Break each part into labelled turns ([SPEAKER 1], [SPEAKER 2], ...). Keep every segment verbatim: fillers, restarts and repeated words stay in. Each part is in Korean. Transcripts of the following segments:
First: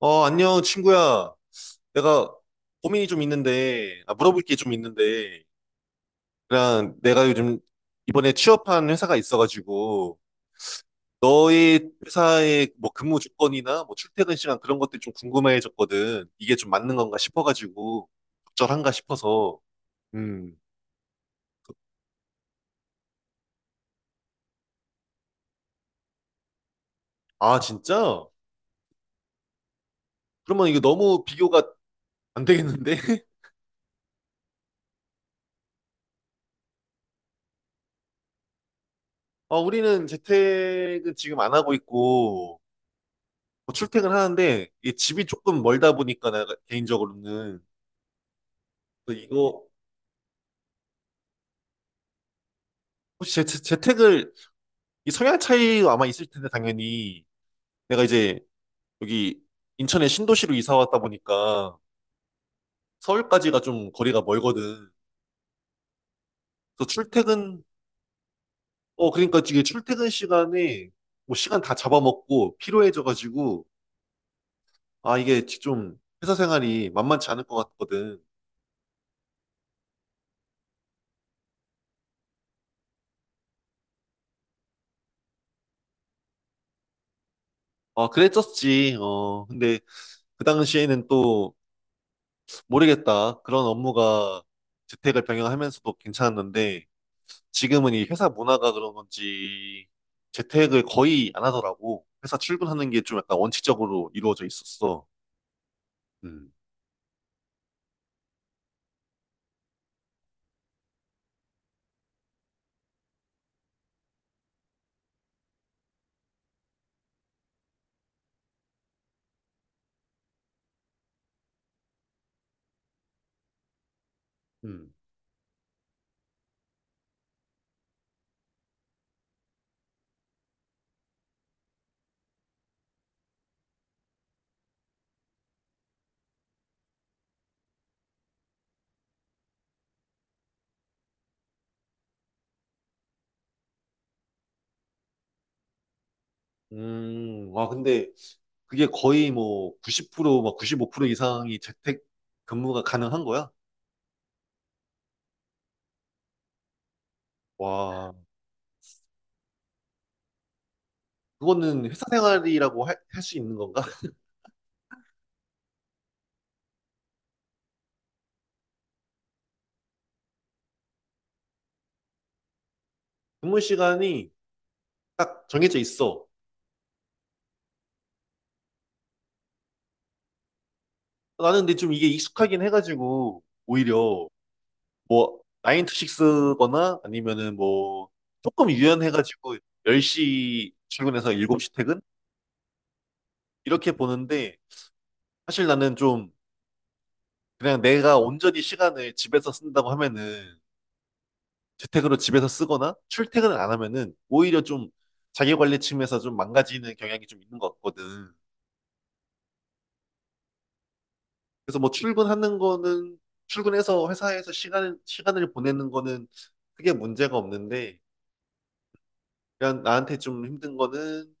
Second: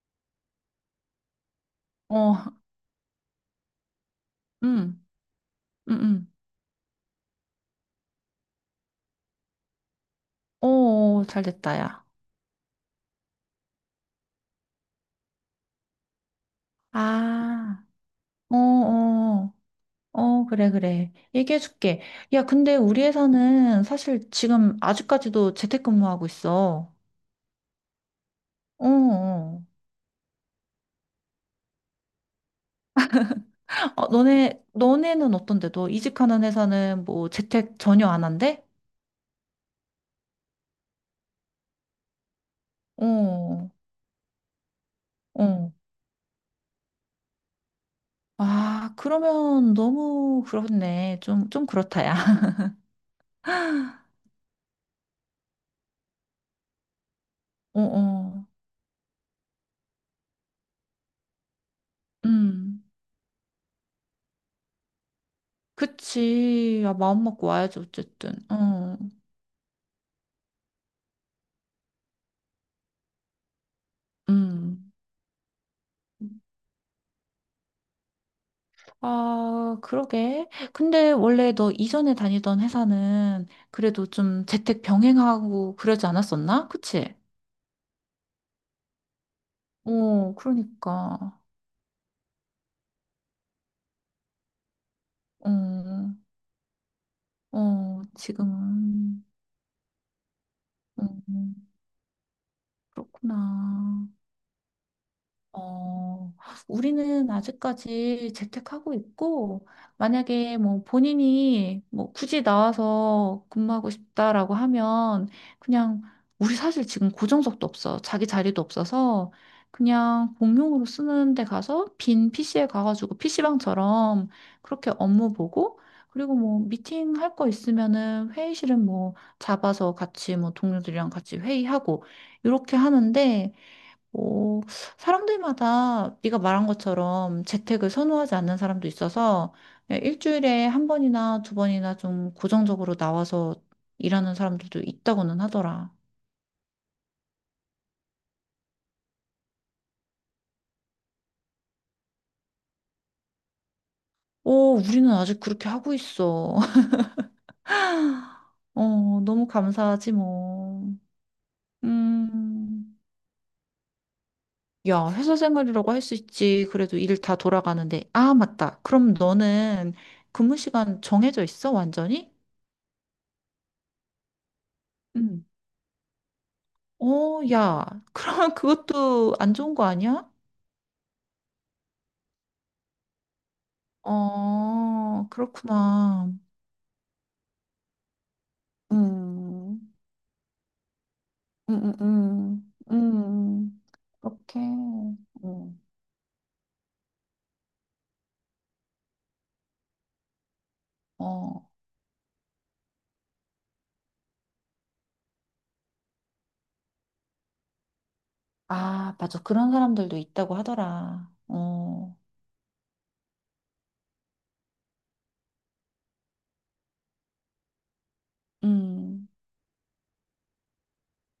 [SPEAKER 1] 어, 안녕, 친구야. 내가
[SPEAKER 2] 어,
[SPEAKER 1] 고민이 좀 있는데, 아, 물어볼 게 좀
[SPEAKER 2] 음,
[SPEAKER 1] 있는데,
[SPEAKER 2] 음, 음.
[SPEAKER 1] 그냥 내가 요즘 이번에 취업한 회사가 있어가지고,
[SPEAKER 2] 어, 어, 잘 됐다,
[SPEAKER 1] 너의
[SPEAKER 2] 야.
[SPEAKER 1] 회사의 뭐 근무 조건이나 뭐 출퇴근 시간 그런 것들이 좀 궁금해졌거든. 이게 좀 맞는 건가
[SPEAKER 2] 아,
[SPEAKER 1] 싶어가지고,
[SPEAKER 2] 어,
[SPEAKER 1] 적절한가
[SPEAKER 2] 어,
[SPEAKER 1] 싶어서.
[SPEAKER 2] 어,
[SPEAKER 1] 음.
[SPEAKER 2] 그래, 그래. 얘기해줄게. 야, 근데 우리 회사는 사실 지금 아직까지도 재택근무하고 있어.
[SPEAKER 1] 아, 진짜?
[SPEAKER 2] 어, 어.
[SPEAKER 1] 그러면 이거 너무 비교가 안 되겠는데?
[SPEAKER 2] 어, 너네, 너네는 어떤데? 너 이직하는 회사는 뭐 재택 전혀 안 한대?
[SPEAKER 1] 어, 우리는 재택은 지금 안 하고 있고, 뭐
[SPEAKER 2] 어,
[SPEAKER 1] 출퇴근하는데, 이 집이 조금
[SPEAKER 2] 어.
[SPEAKER 1] 멀다 보니까, 내가 개인적으로는.
[SPEAKER 2] 아,
[SPEAKER 1] 그래서 이거
[SPEAKER 2] 그러면 너무 그렇네. 좀, 좀 그렇다, 야.
[SPEAKER 1] 혹시 재, 재- 재택을, 이 성향 차이가 아마 있을 텐데, 당연히
[SPEAKER 2] 어,
[SPEAKER 1] 내가 이제
[SPEAKER 2] 어.
[SPEAKER 1] 여기 인천의 신도시로 이사 왔다 보니까
[SPEAKER 2] 음.
[SPEAKER 1] 서울까지가 좀 거리가 멀거든.
[SPEAKER 2] 그치.
[SPEAKER 1] 그래서
[SPEAKER 2] 야, 마음 먹고
[SPEAKER 1] 출퇴근,
[SPEAKER 2] 와야지, 어쨌든. 어.
[SPEAKER 1] 어 그러니까 이게 출퇴근 시간에 뭐 시간 다 잡아먹고 피로해져가지고
[SPEAKER 2] 음.
[SPEAKER 1] 아 이게 좀 회사 생활이 만만치 않을 것 같거든.
[SPEAKER 2] 아, 그러게. 근데 원래 너 이전에 다니던 회사는 그래도 좀 재택 병행하고 그러지 않았었나? 그치?
[SPEAKER 1] 아, 그랬었지. 어 근데
[SPEAKER 2] 어,
[SPEAKER 1] 그 당시에는
[SPEAKER 2] 그러니까.
[SPEAKER 1] 또 모르겠다. 그런 업무가 재택을 병행하면서도
[SPEAKER 2] 어,
[SPEAKER 1] 괜찮았는데. 지금은
[SPEAKER 2] 어,
[SPEAKER 1] 이 회사 문화가 그런
[SPEAKER 2] 지금은.
[SPEAKER 1] 건지 재택을 거의 안
[SPEAKER 2] 음,
[SPEAKER 1] 하더라고. 회사 출근하는 게 좀 약간
[SPEAKER 2] 그렇구나.
[SPEAKER 1] 원칙적으로 이루어져 있었어.
[SPEAKER 2] 어,
[SPEAKER 1] 음.
[SPEAKER 2] 우리는 아직까지 재택하고 있고, 만약에 뭐 본인이 뭐 굳이 나와서 근무하고 싶다라고 하면, 그냥 우리 사실 지금 고정석도 없어. 자기 자리도 없어서, 그냥 공용으로 쓰는 데 가서 빈 피시에 가가지고 피시방처럼 그렇게
[SPEAKER 1] 음.
[SPEAKER 2] 업무 보고, 그리고 뭐 미팅 할 거 있으면은 회의실은 뭐 잡아서 같이 뭐 동료들이랑 같이 회의하고, 이렇게 하는데, 어, 사람들마다 네가 말한 것처럼 재택을 선호하지 않는 사람도 있어서 일주일에 한 번이나 두 번이나 좀 고정적으로 나와서 일하는 사람들도 있다고는 하더라.
[SPEAKER 1] 음. 와, 근데 그게 거의 뭐 구십 프로, 막 구십오 프로 이상이 재택 근무가 가능한 거야?
[SPEAKER 2] 오, 우리는 아직 그렇게 하고 있어.
[SPEAKER 1] 와,
[SPEAKER 2] 어, 너무 감사하지 뭐.
[SPEAKER 1] 그거는 회사 생활이라고
[SPEAKER 2] 음,
[SPEAKER 1] 할 수 있는 건가?
[SPEAKER 2] 야, 회사 생활이라고 할 수 있지. 그래도 일 다 돌아가는데. 아, 맞다. 그럼 너는 근무 시간 정해져 있어, 완전히?
[SPEAKER 1] 근무 시간이
[SPEAKER 2] 응.
[SPEAKER 1] 딱 정해져 있어.
[SPEAKER 2] 어, 야, 그러면 그것도 안 좋은 거 아니야?
[SPEAKER 1] 나는 근데 좀 이게 익숙하긴 해가지고 오히려
[SPEAKER 2] 어,
[SPEAKER 1] 뭐, 나인 to
[SPEAKER 2] 그렇구나.
[SPEAKER 1] 식스거나 아니면은 뭐, 조금 유연해가지고
[SPEAKER 2] 음,
[SPEAKER 1] 열 시 출근해서 일곱 시
[SPEAKER 2] 음,
[SPEAKER 1] 퇴근?
[SPEAKER 2] 음, 음, 음.
[SPEAKER 1] 이렇게 보는데,
[SPEAKER 2] 그렇게,
[SPEAKER 1] 사실
[SPEAKER 2] 음,
[SPEAKER 1] 나는 좀 그냥 내가 온전히 시간을 집에서 쓴다고 하면은
[SPEAKER 2] 어,
[SPEAKER 1] 재택으로 집에서 쓰거나 출퇴근을 안 하면은 오히려 좀 자기 관리 측면에서 좀 망가지는 경향이 좀 있는 것 같거든.
[SPEAKER 2] 아, 맞아. 그런 사람들도 있다고 하더라.
[SPEAKER 1] 그래서 뭐
[SPEAKER 2] 어,
[SPEAKER 1] 출근하는 거는 출근해서 회사에서 시간, 시간을 보내는 거는 크게 문제가 없는데,
[SPEAKER 2] 음,
[SPEAKER 1] 그냥 나한테 좀 힘든 거는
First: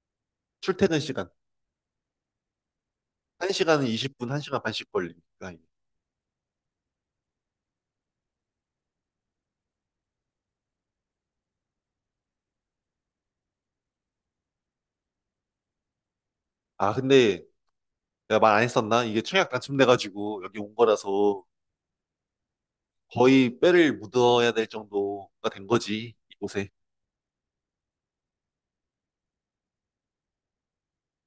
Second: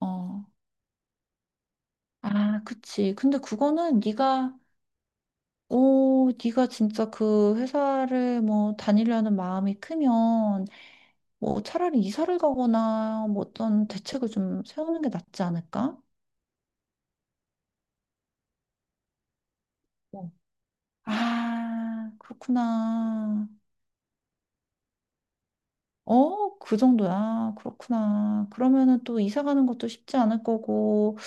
[SPEAKER 2] 어.
[SPEAKER 1] 출퇴근 시간.
[SPEAKER 2] 아, 그치. 근데
[SPEAKER 1] 한 시간은
[SPEAKER 2] 그거는
[SPEAKER 1] 이십 분,
[SPEAKER 2] 네가,
[SPEAKER 1] 한 시간 반씩 걸리니까.
[SPEAKER 2] 오, 네가 진짜 그 회사를 뭐 다니려는 마음이 크면 뭐 차라리 이사를 가거나 뭐 어떤 대책을 좀 세우는 게 낫지 않을까?
[SPEAKER 1] 아, 근데 내가 말 안 했었나? 이게 청약
[SPEAKER 2] 어,
[SPEAKER 1] 당첨돼가지고 여기 온 거라서
[SPEAKER 2] 아, 그렇구나.
[SPEAKER 1] 거의 뼈를 묻어야 될 정도가 된 거지,
[SPEAKER 2] 어,
[SPEAKER 1] 이곳에.
[SPEAKER 2] 그 정도야. 그렇구나. 그러면은 또 이사 가는 것도 쉽지 않을 거고,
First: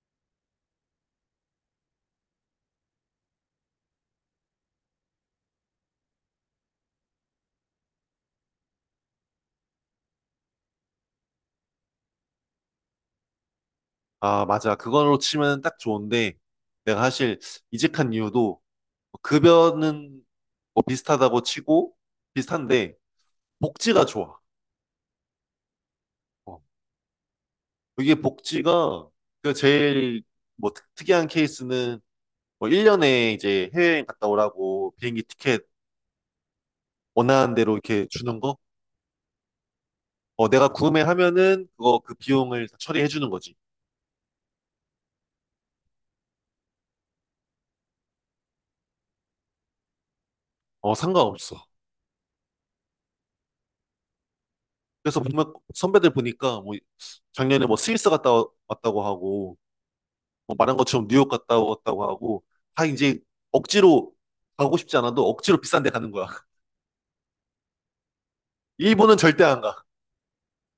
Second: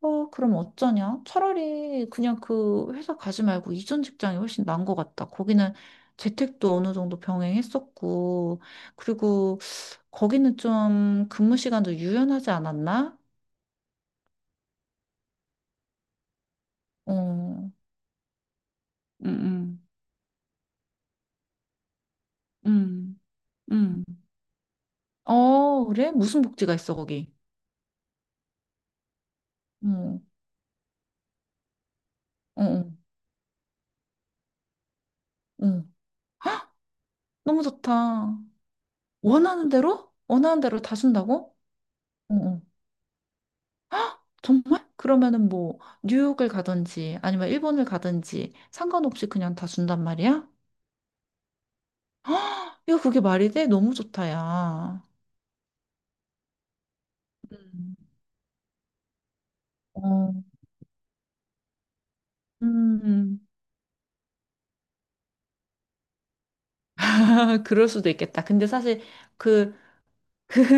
[SPEAKER 2] 어, 그럼 어쩌냐? 차라리 그냥 그 회사 가지 말고 이전 직장이 훨씬 나은 것 같다. 거기는 재택도 어느 정도 병행했었고, 그리고 거기는 좀 근무 시간도 유연하지 않았나?
[SPEAKER 1] 아, 맞아. 그걸로 치면 딱 좋은데 내가 사실
[SPEAKER 2] 어,
[SPEAKER 1] 이직한 이유도 뭐
[SPEAKER 2] 음, 음,
[SPEAKER 1] 급여는 뭐 비슷하다고 치고, 비슷한데
[SPEAKER 2] 음, 음.
[SPEAKER 1] 복지가 좋아.
[SPEAKER 2] 어, 그래? 무슨
[SPEAKER 1] 어.
[SPEAKER 2] 복지가 있어, 거기?
[SPEAKER 1] 이게 복지가, 그
[SPEAKER 2] 어,
[SPEAKER 1] 제일 뭐 특- 특이한 케이스는
[SPEAKER 2] 어,
[SPEAKER 1] 뭐
[SPEAKER 2] 어.
[SPEAKER 1] 일 년에 이제 해외여행 갔다 오라고 비행기 티켓
[SPEAKER 2] 어.
[SPEAKER 1] 원하는
[SPEAKER 2] 너무
[SPEAKER 1] 대로 이렇게 주는
[SPEAKER 2] 좋다.
[SPEAKER 1] 거?
[SPEAKER 2] 원하는 대로?
[SPEAKER 1] 어,
[SPEAKER 2] 원하는
[SPEAKER 1] 내가
[SPEAKER 2] 대로 다 준다고?
[SPEAKER 1] 구매하면은 그거 그
[SPEAKER 2] 어, 어.
[SPEAKER 1] 비용을 다 처리해 주는 거지.
[SPEAKER 2] 정말? 그러면은 뭐, 뉴욕을 가든지, 아니면 일본을 가든지, 상관없이 그냥 다 준단 말이야?
[SPEAKER 1] 어, 상관없어.
[SPEAKER 2] 야, 그게 말이 돼? 너무 좋다, 야.
[SPEAKER 1] 그래서 보면 선배들 보니까 뭐 작년에 뭐
[SPEAKER 2] 음.
[SPEAKER 1] 스위스 갔다 와- 왔다고 하고,
[SPEAKER 2] 어.
[SPEAKER 1] 뭐 말한 것처럼 뉴욕 갔다 왔다고 하고, 다 이제
[SPEAKER 2] 음.
[SPEAKER 1] 억지로, 가고 싶지 않아도 억지로 비싼 데 가는 거야.
[SPEAKER 2] 아, 그럴 수도 있겠다. 근데 사실
[SPEAKER 1] 일본은 절대 안
[SPEAKER 2] 그,
[SPEAKER 1] 가.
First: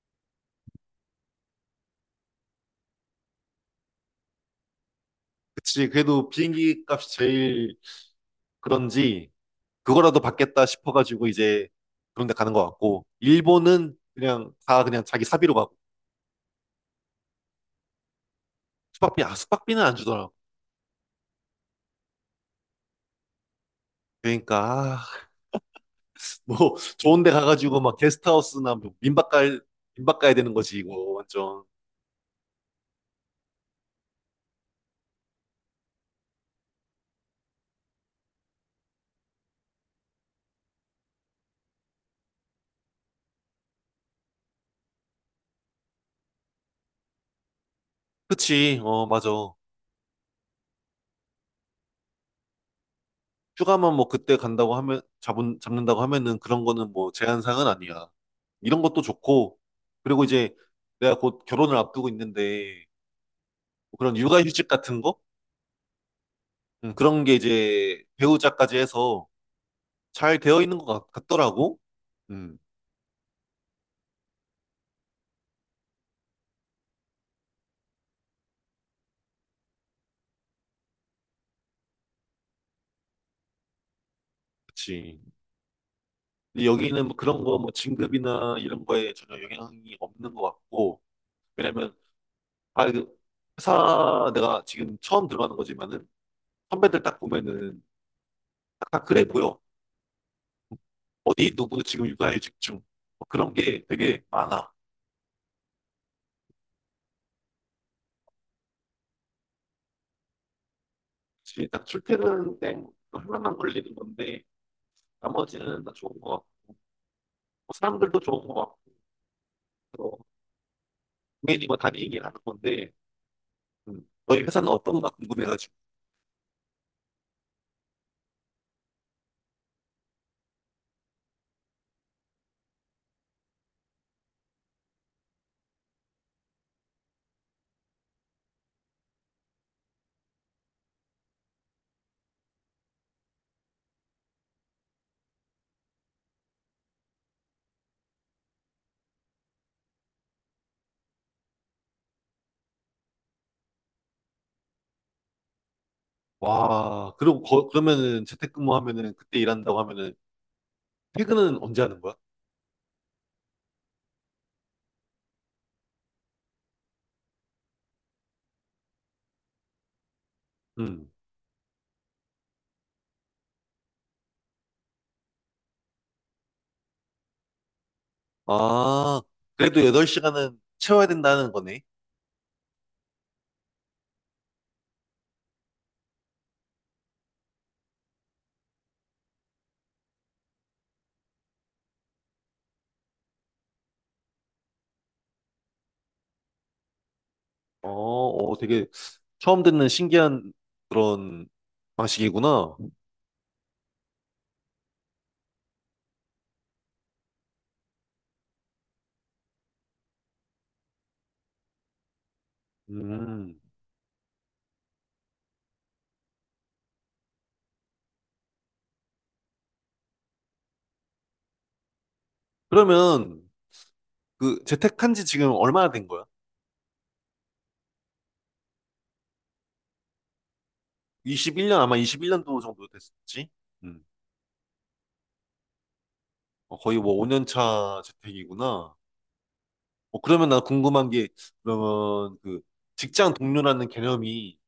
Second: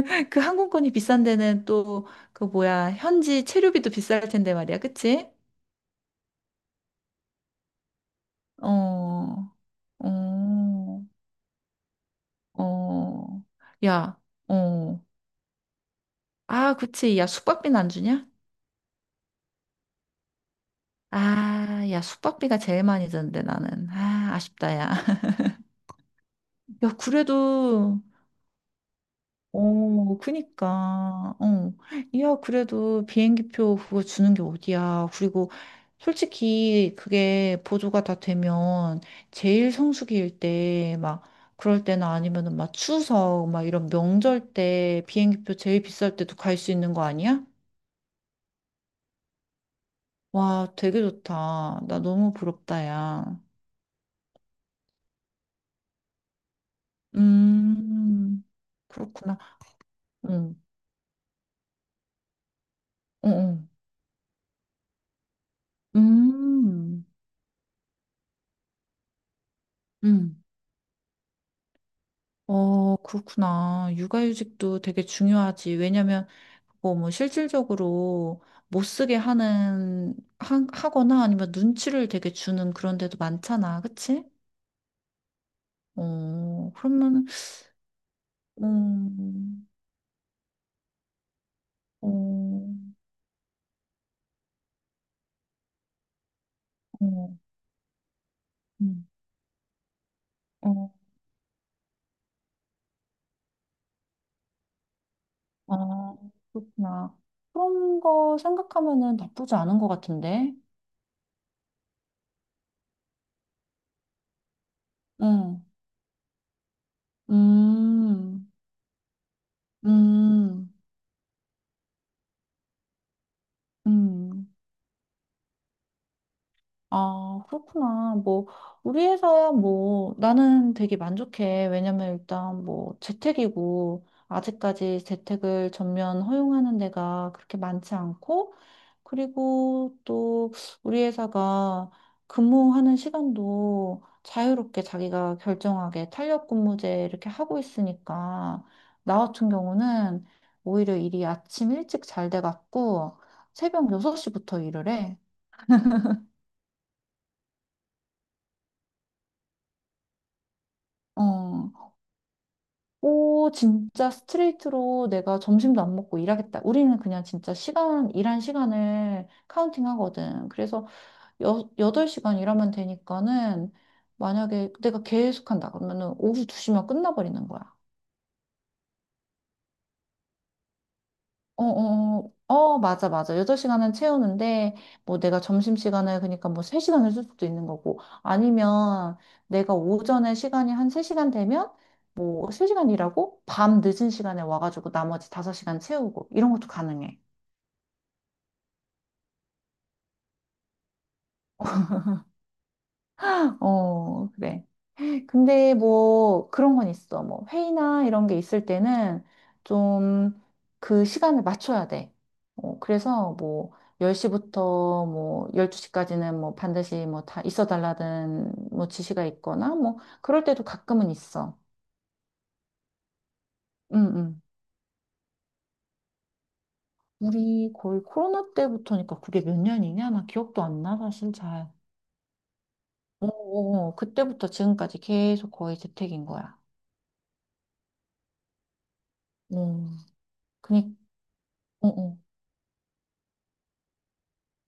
[SPEAKER 2] 그 항공권이 비싼 데는 또, 그 뭐야, 현지 체류비도 비쌀 텐데 말이야. 그치?
[SPEAKER 1] 그치. 그래도 비행기 값이 제일 그런지
[SPEAKER 2] 어.
[SPEAKER 1] 그거라도 받겠다
[SPEAKER 2] 어,
[SPEAKER 1] 싶어가지고, 이제 그런 데 가는 것 같고,
[SPEAKER 2] 어,
[SPEAKER 1] 일본은
[SPEAKER 2] 야,
[SPEAKER 1] 그냥 다
[SPEAKER 2] 어.
[SPEAKER 1] 그냥 자기 사비로 가고.
[SPEAKER 2] 아, 그치. 야, 숙박비는 안 주냐?
[SPEAKER 1] 숙박비, 아, 숙박비는 안 주더라고.
[SPEAKER 2] 아, 야, 숙박비가 제일 많이 드는데, 나는. 아,
[SPEAKER 1] 그러니까,
[SPEAKER 2] 아쉽다, 야.
[SPEAKER 1] 아, 뭐
[SPEAKER 2] 야,
[SPEAKER 1] 좋은 데 가가지고 막
[SPEAKER 2] 그래도,
[SPEAKER 1] 게스트하우스나 뭐 민박 갈 민박
[SPEAKER 2] 어,
[SPEAKER 1] 가야 되는 거지, 이거
[SPEAKER 2] 그니까,
[SPEAKER 1] 완전.
[SPEAKER 2] 어. 야, 그래도 비행기표 그거 주는 게 어디야. 그리고 솔직히 그게 보조가 다 되면 제일 성수기일 때, 막, 그럴 때나 아니면은 막 추석, 막 이런 명절 때 비행기표 제일 비쌀 때도 갈 수 있는 거 아니야?
[SPEAKER 1] 그치. 어, 맞아.
[SPEAKER 2] 와, 되게 좋다. 나 너무 부럽다, 야.
[SPEAKER 1] 휴가만, 뭐 그때 간다고 하면, 잡은 잡는다고 하면은 그런 거는 뭐 제한사항은 아니야.
[SPEAKER 2] 음,
[SPEAKER 1] 이런 것도
[SPEAKER 2] 그렇구나.
[SPEAKER 1] 좋고, 그리고 이제
[SPEAKER 2] 응,
[SPEAKER 1] 내가 곧 결혼을 앞두고 있는데
[SPEAKER 2] 응,
[SPEAKER 1] 뭐 그런 육아휴직 같은 거.
[SPEAKER 2] 응.
[SPEAKER 1] 음,
[SPEAKER 2] 음,
[SPEAKER 1] 그런 게 이제 배우자까지 해서 잘
[SPEAKER 2] 음.
[SPEAKER 1] 되어 있는 것 같, 같더라고 음.
[SPEAKER 2] 어, 그렇구나. 육아휴직도 되게 중요하지. 왜냐면, 그거 뭐 실질적으로 못 쓰게 하는, 하, 하거나 아니면 눈치를 되게 주는 그런 데도 많잖아. 그치?
[SPEAKER 1] 그치. 근데
[SPEAKER 2] 어,
[SPEAKER 1] 여기는 뭐
[SPEAKER 2] 그러면은,
[SPEAKER 1] 그런 거, 뭐 진급이나 이런 거에 전혀
[SPEAKER 2] 음,
[SPEAKER 1] 영향이 없는 것 같고. 왜냐면,
[SPEAKER 2] 어, 어,
[SPEAKER 1] 아, 그 회사 내가 지금 처음 들어가는 거지만은 선배들 딱 보면은 딱, 다
[SPEAKER 2] 음,
[SPEAKER 1] 그래 보여.
[SPEAKER 2] 어.
[SPEAKER 1] 어디 누구 지금 육아에 집중. 뭐 그런 게 되게 많아.
[SPEAKER 2] 아, 그렇구나. 그런 거 생각하면은 나쁘지 않은 것 같은데.
[SPEAKER 1] 지금 딱 출퇴근 때 하나만 걸리는 건데
[SPEAKER 2] 응.
[SPEAKER 1] 나머지는 다 좋은 거 같고, 뭐 사람들도 좋은
[SPEAKER 2] 음,
[SPEAKER 1] 거 같고, 또
[SPEAKER 2] 음,
[SPEAKER 1] 동행이 뭐다 얘기를 하는 건데. 음, 너희
[SPEAKER 2] 음.
[SPEAKER 1] 회사는 어떤가 궁금해가지고.
[SPEAKER 2] 아, 그렇구나. 뭐, 우리 회사야 뭐, 나는 되게 만족해. 왜냐면 일단 뭐, 재택이고, 아직까지 재택을 전면 허용하는 데가 그렇게 많지 않고, 그리고 또 우리 회사가 근무하는 시간도 자유롭게 자기가 결정하게 탄력 근무제 이렇게 하고 있으니까 나 같은 경우는 오히려 일이 아침 일찍 잘 돼갖고 새벽 여섯 시부터 일을 해.
[SPEAKER 1] 와, 그리고 거- 그러면은 재택근무하면은, 그때 일한다고 하면은 퇴근은 언제
[SPEAKER 2] 어,
[SPEAKER 1] 하는 거야?
[SPEAKER 2] 오, 진짜 스트레이트로 내가 점심도 안 먹고 일하겠다. 우리는 그냥 진짜 시간, 일한 시간을 카운팅 하거든. 그래서
[SPEAKER 1] 음.
[SPEAKER 2] 여, 여덟 시간 일하면 되니까는 만약에 내가 계속 한다 그러면은 오후 두 시면 끝나버리는 거야.
[SPEAKER 1] 아, 그래도 여덟 시간은 채워야 된다는
[SPEAKER 2] 어,
[SPEAKER 1] 거네.
[SPEAKER 2] 어, 어, 어, 맞아, 맞아. 여덟 시간은 채우는데 뭐 내가 점심시간을 그러니까 뭐 세 시간을 쓸 수도 있는 거고 아니면 내가 오전에 시간이 한 세 시간 되면 뭐 세 시간 일하고 밤 늦은 시간에 와가지고 나머지 다섯 시간 채우고 이런 것도 가능해.
[SPEAKER 1] 어, 어, 되게 처음 듣는 신기한 그런 방식이구나.
[SPEAKER 2] 어, 그래. 근데 뭐 그런 건 있어. 뭐 회의나 이런 게 있을 때는 좀 그 시간을 맞춰야 돼. 어, 그래서
[SPEAKER 1] 음.
[SPEAKER 2] 뭐 열 시부터 뭐 열두 시까지는 뭐 반드시 뭐 다 있어 달라는 뭐 지시가 있거나 뭐 그럴 때도 가끔은 있어.
[SPEAKER 1] 그러면
[SPEAKER 2] 응, 응.
[SPEAKER 1] 그 재택한 지 지금 얼마나 된 거야?
[SPEAKER 2] 우리 거의 코로나 때부터니까 그게 몇 년이냐? 나 기억도 안 나, 사실 잘.
[SPEAKER 1] 이십일 년, 아마 이십일 년도 정도
[SPEAKER 2] 어,
[SPEAKER 1] 됐었지?
[SPEAKER 2] 어, 어.
[SPEAKER 1] 음.
[SPEAKER 2] 그때부터 지금까지 계속 거의 재택인 거야.
[SPEAKER 1] 어, 거의 뭐 오 년 차 재택이구나.
[SPEAKER 2] 어,
[SPEAKER 1] 어, 그러면 나
[SPEAKER 2] 그니,
[SPEAKER 1] 궁금한 게,
[SPEAKER 2] 어, 어.
[SPEAKER 1] 그러면 그 직장 동료라는 개념이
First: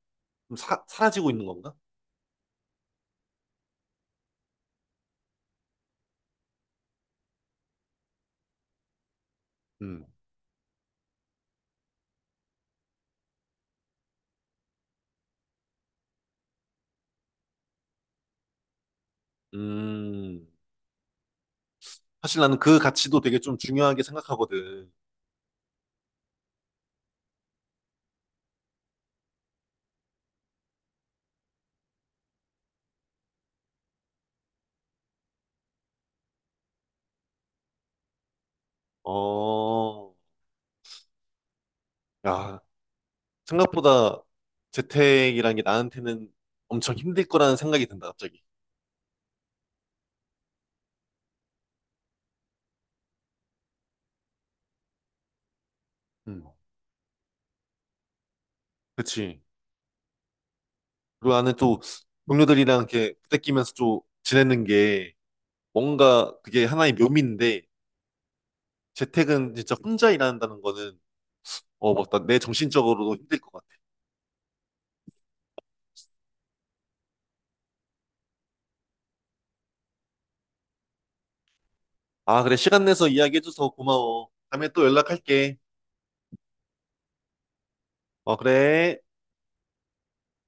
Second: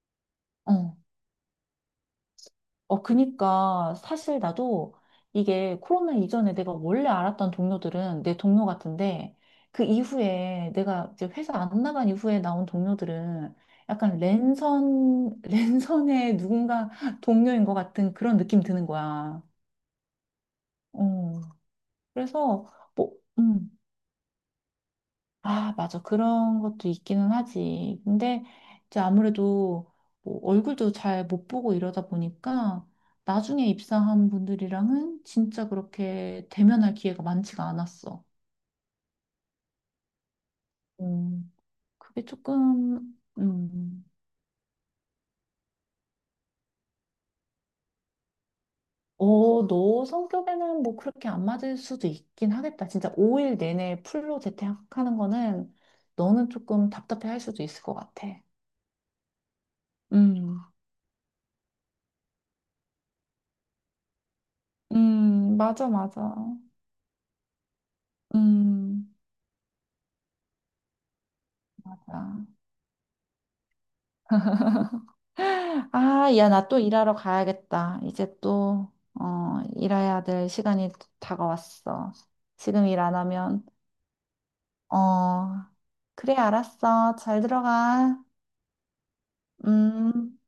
[SPEAKER 1] 좀 사,
[SPEAKER 2] 어.
[SPEAKER 1] 사라지고 있는 건가?
[SPEAKER 2] 어, 그니까 사실 나도 이게 코로나 이전에 내가 원래 알았던 동료들은 내 동료 같은데 그
[SPEAKER 1] 음.
[SPEAKER 2] 이후에 내가 이제 회사 안 나간 이후에 나온 동료들은 약간 랜선, 랜선의 누군가 동료인 것 같은 그런 느낌 드는 거야.
[SPEAKER 1] 음.
[SPEAKER 2] 어,
[SPEAKER 1] 사실 나는
[SPEAKER 2] 그래서
[SPEAKER 1] 그
[SPEAKER 2] 뭐,
[SPEAKER 1] 가치도 되게 좀
[SPEAKER 2] 음.
[SPEAKER 1] 중요하게 생각하거든.
[SPEAKER 2] 아, 맞아. 그런 것도 있기는 하지. 근데 이제 아무래도 뭐 얼굴도 잘 못 보고 이러다 보니까 나중에 입사한 분들이랑은 진짜 그렇게 대면할 기회가 많지가 않았어.
[SPEAKER 1] 어.
[SPEAKER 2] 음, 그게
[SPEAKER 1] 야,
[SPEAKER 2] 조금, 음,
[SPEAKER 1] 생각보다 재택이란 게 나한테는 엄청 힘들 거라는 생각이 든다, 갑자기.
[SPEAKER 2] 어, 너 성격에는 뭐 그렇게 안 맞을 수도 있긴 하겠다. 진짜 오 일 내내 풀로 재택하는 거는
[SPEAKER 1] 음.
[SPEAKER 2] 너는 조금 답답해 할 수도 있을 것 같아.
[SPEAKER 1] 그치.
[SPEAKER 2] 음,
[SPEAKER 1] 그리고 나는 또 동료들이랑 이렇게 부대끼면서 또 지내는 게
[SPEAKER 2] 음, 맞아, 맞아.
[SPEAKER 1] 뭔가 그게 하나의 묘미인데,
[SPEAKER 2] 음.
[SPEAKER 1] 재택은 진짜 혼자 일한다는 거는, 어, 맞다, 내
[SPEAKER 2] 아.
[SPEAKER 1] 정신적으로도 힘들 것 같아.
[SPEAKER 2] 아, 야, 나 또 일하러 가야겠다. 이제 또, 어, 일해야 될 시간이 다가왔어.
[SPEAKER 1] 아, 그래. 시간
[SPEAKER 2] 지금 일
[SPEAKER 1] 내서
[SPEAKER 2] 안 하면,
[SPEAKER 1] 이야기해줘서 고마워. 다음에 또
[SPEAKER 2] 어,
[SPEAKER 1] 연락할게.
[SPEAKER 2] 그래, 알았어. 잘 들어가.
[SPEAKER 1] 어, 그래.
[SPEAKER 2] 음.